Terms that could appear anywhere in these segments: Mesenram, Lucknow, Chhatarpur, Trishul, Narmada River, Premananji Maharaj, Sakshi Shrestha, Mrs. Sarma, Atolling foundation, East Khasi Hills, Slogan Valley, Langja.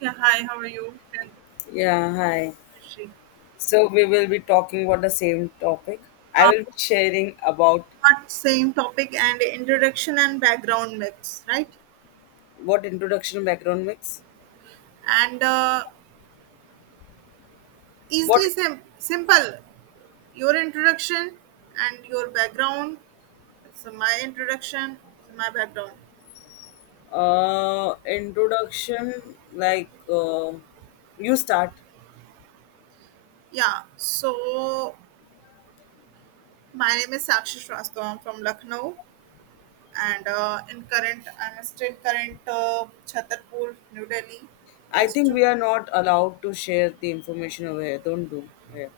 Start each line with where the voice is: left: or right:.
right: Yeah, hi, how are you? And
left: Yeah, hi.
right: Rishi.
left: So we will be talking about the same topic. I
right: Uh,
left: will be sharing about
right: but same topic and introduction and background myths, right?
left: what introduction background makes.
right: And
left: What
right: easily simple. Your introduction and your background. It's my introduction, it's my background.
left: introduction, like, you start.
right: Yeah, so my name is Sakshi Shrestha. I'm from Lucknow. And in current, I'm still current Chhatarpur, New Delhi,
left: I
right: phase
left: think
right: two.
left: we are not allowed to share the information over here. Don't do. Yeah.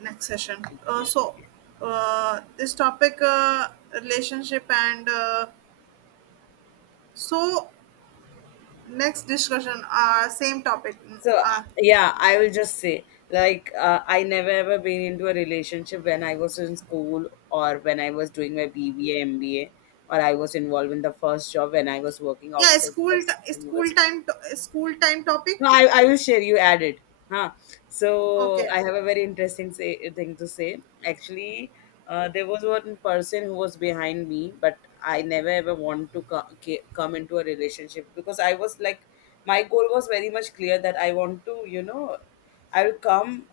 right: Next session. This topic relationship and so next discussion, same topic.
left: So yeah, I will just say like, I never ever been into a relationship when I was in school, or when I was doing my BBA, MBA, or I was involved in the first job when I was working
right: Yeah,
left: outside the
right: school
left: same
right: t- school
left: university.
right: time to- school time topic.
left: No, I will share. You added, huh? So
right: Okay.
left: I have a very interesting, say, thing to say. Actually, there was one person who was behind me, but I never ever want to come into a relationship, because I was like, my goal was very much clear that I want to, you know, I will come.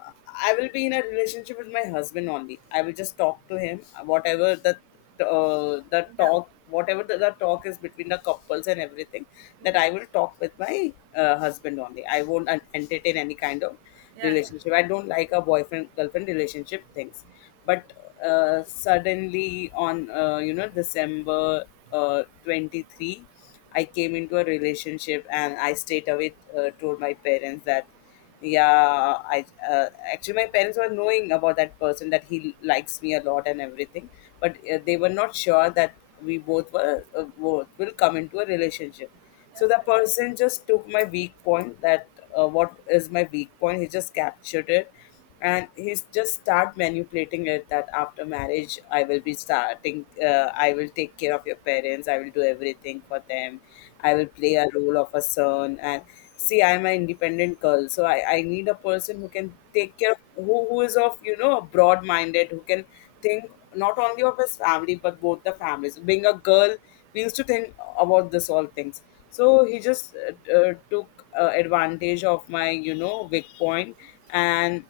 left: I will be in a relationship with my husband only. I will just talk to him, whatever the the
right: Yeah,
left: talk, whatever the talk is between the couples and everything, that
right: yeah,
left: I will talk with my husband only. I won't entertain any kind of
right: yeah, yeah,
left: relationship. I don't like a boyfriend girlfriend relationship things. But suddenly on, you know, December 23, I came into a relationship, and I straight away told my parents that, yeah, I uh, actually, my parents were knowing about that person, that he likes me a lot and everything, but they were not sure that we both were, both will come into a relationship.
right: yeah,
left: So the
right: yeah,
left: person just took my weak point, that what is my weak point, he just captured it. And he's just start manipulating it, that after marriage I will be starting, I will take care of your parents, I will do everything for them, I will play a role of a son. And see, I'm an independent girl, so I need a person who can take care of, who is of, you know, broad minded, who can think not only of his family but both the families. Being a girl, we used to think about this all things. So he just took advantage of my, you know, weak point. And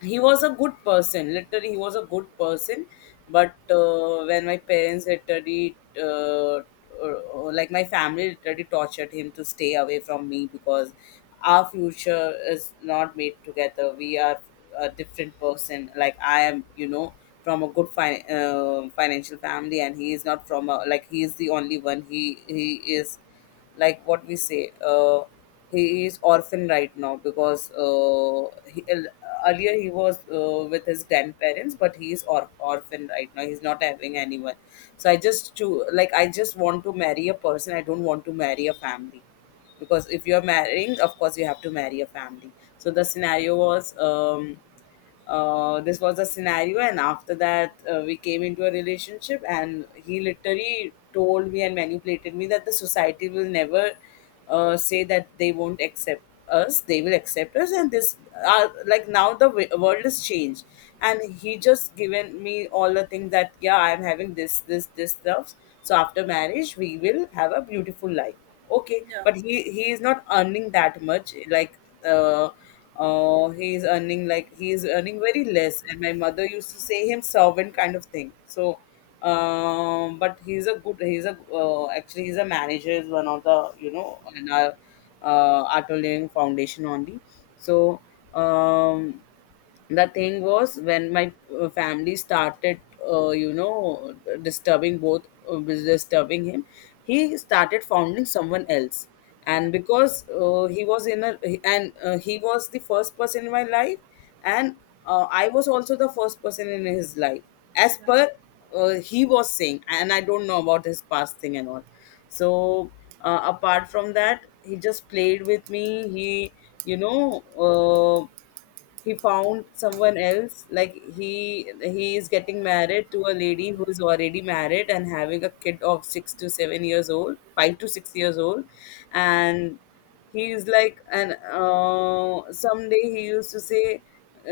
left: he was a good person, literally he was a good person. But when my parents literally like my family literally tortured him to stay away from me, because our future is not made together. We are a different person, like I am, you know, from a good financial family, and he is not from a, like, he is the only one, he is, like, what we say, he is orphan right now, because earlier he was with his grandparents, but he is orphan right now, he's not having anyone. So I just to, like, I just want to marry a person, I don't want to marry a family, because if you're marrying, of course you have to marry a family. So the scenario was, this was a scenario. And after that we came into a relationship, and he literally told me and manipulated me that the society will never say that, they won't accept us, they will accept us, and this like now the world has changed. And he just given me all the things that, yeah, I'm having this this this stuff, so after marriage we will have a beautiful life. Okay,
right: yeah,
left: but he is not earning that much, like uh he's earning, like, he's earning very less, and my mother used to say him servant kind of thing. So but he's a good, he's a, actually he's a manager, is one of the, you know, in our Atolling foundation only. So um the thing was, when my family started you know, disturbing both, disturbing him, he started founding someone else. And because he was in a, and he was the first person in my life, and I was also the first person in his life, as
right: yeah,
left: per he was saying. And I don't know about his past thing and all. So apart from that, he just played with me. He, you know, he found someone else, like, he is getting married to a lady who is already married and having a kid of 6 to 7 years old, 5 to 6 years old. And he's like, and someday he used to say,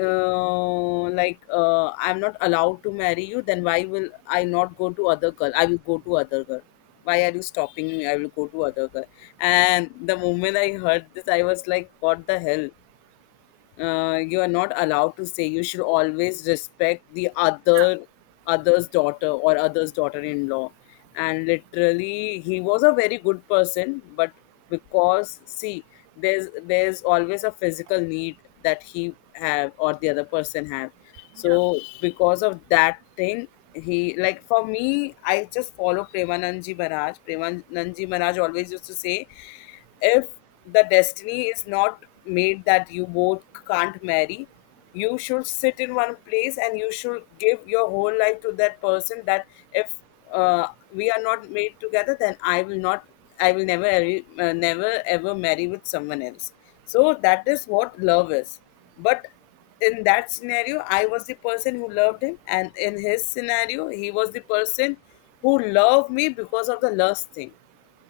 left: I'm not allowed to marry you, then why will I not go to other girl, I will go to other girl. Why are you stopping me, I will go to other girl. And the moment I heard this, I was like, what the hell. You are not allowed to say. You should always respect the
right: Yeah.
left: other, other's daughter or other's daughter-in-law. And literally he was a very good person, but because, see, there's always a physical need that he have or the other person have.
right: yeah.
left: So because of that thing, he like, for me, I just follow Premananji Maharaj. Premananji Maharaj always used to say, if the destiny is not made that you both can't marry, you should sit in one place, and you should give your whole life to that person, that if uh, we are not made together, then I will not I will never ever, never ever marry with someone else. So that is what love is. But in that scenario, I was the person who loved him, and in his scenario he was the person who loved me because of the lust thing.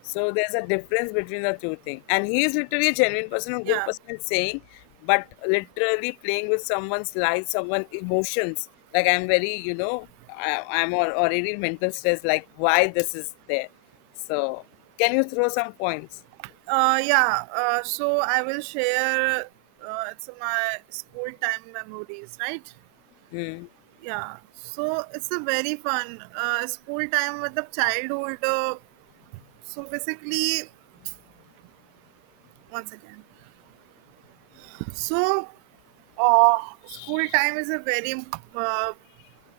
left: So there's a difference between the two things. And he is literally a genuine person, a good
right: Yeah.
left: person in saying, but literally playing with someone's life, someone's emotions. Like, I'm very, you know, I'm already in mental stress. Like, why this is there. So can you throw some points?
right: Yeah. So I will share. It's my school time memories, right?
left: Mm.
right: Yeah so it's a very fun school time with the childhood. So basically, once again, so, uh, school time is a very uh,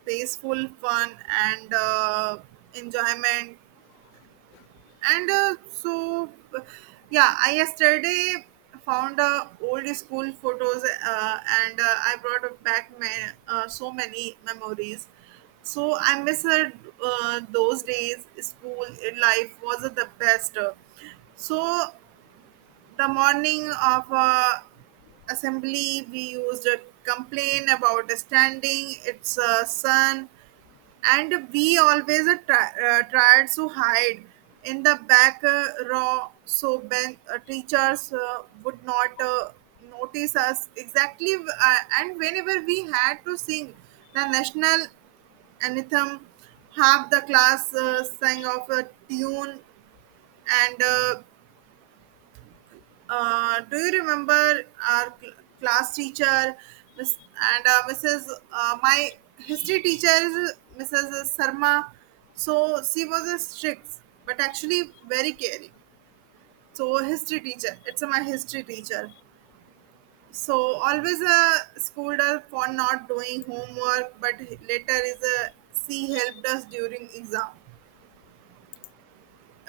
right: peaceful fun and enjoyment. And so uh, yeah, I yesterday found old school photos, and I brought back my so many memories. So I miss, those days school life was the best. So the morning of, assembly, we used a complain about standing it's sun, and we always tried to hide in the back row so teachers would not notice us exactly. And whenever we had to sing the national anthem, half the class sang of a tune. And do you remember our class teacher, Miss and Mrs. My history teacher is Mrs. Sarma. So she was a strict, but actually very caring. So history teacher, it's my history teacher. So always schooled us for not doing homework, but later is a she helped us during exam.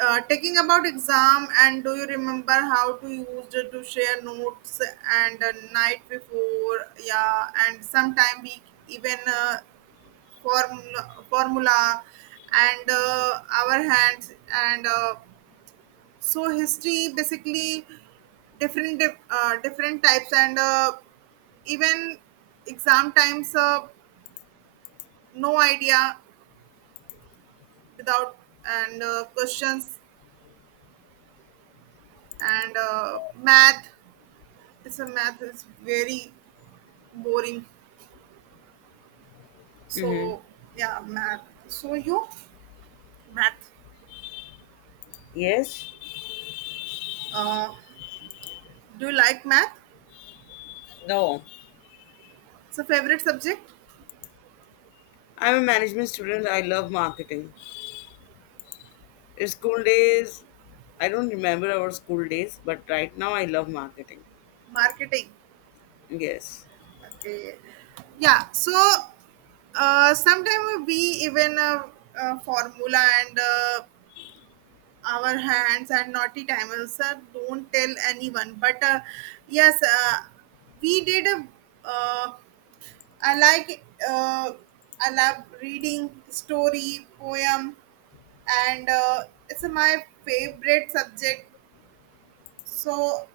right: Taking about exam, and do you remember how to use it to share notes and night before. Yeah, and sometime we even, formula and our hands, and so history basically different different types, and even exam times, no idea without, and questions, and math. It's a math is very boring.
left: Mm-hmm.
right: So yeah, math. So you math.
left: Yes.
right: uh, do you like math?
left: No.
right: It's a favorite subject.
left: I'm a management student. I love marketing. In school days, I don't remember our school days, but right now I love marketing.
right: Marketing.
left: Yes.
right: Okay, yeah. So sometimes we even, formula, and our hands, and naughty timers, don't tell anyone, but yes, we did a, uh, I like, I love reading story, poem, and it's my favorite subject. So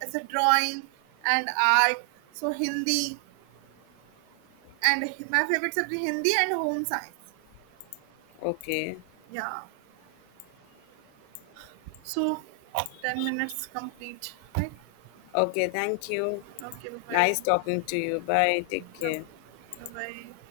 right: it's a drawing and art. So Hindi and my favorite subject Hindi and home science.
left: Okay.
right: Yeah. So 10 minutes complete, right?
left: Okay, thank you.
right: Okay. Bye
left: Nice talking to you. Bye. Take
right: bye.
left: care.
right: Bye bye.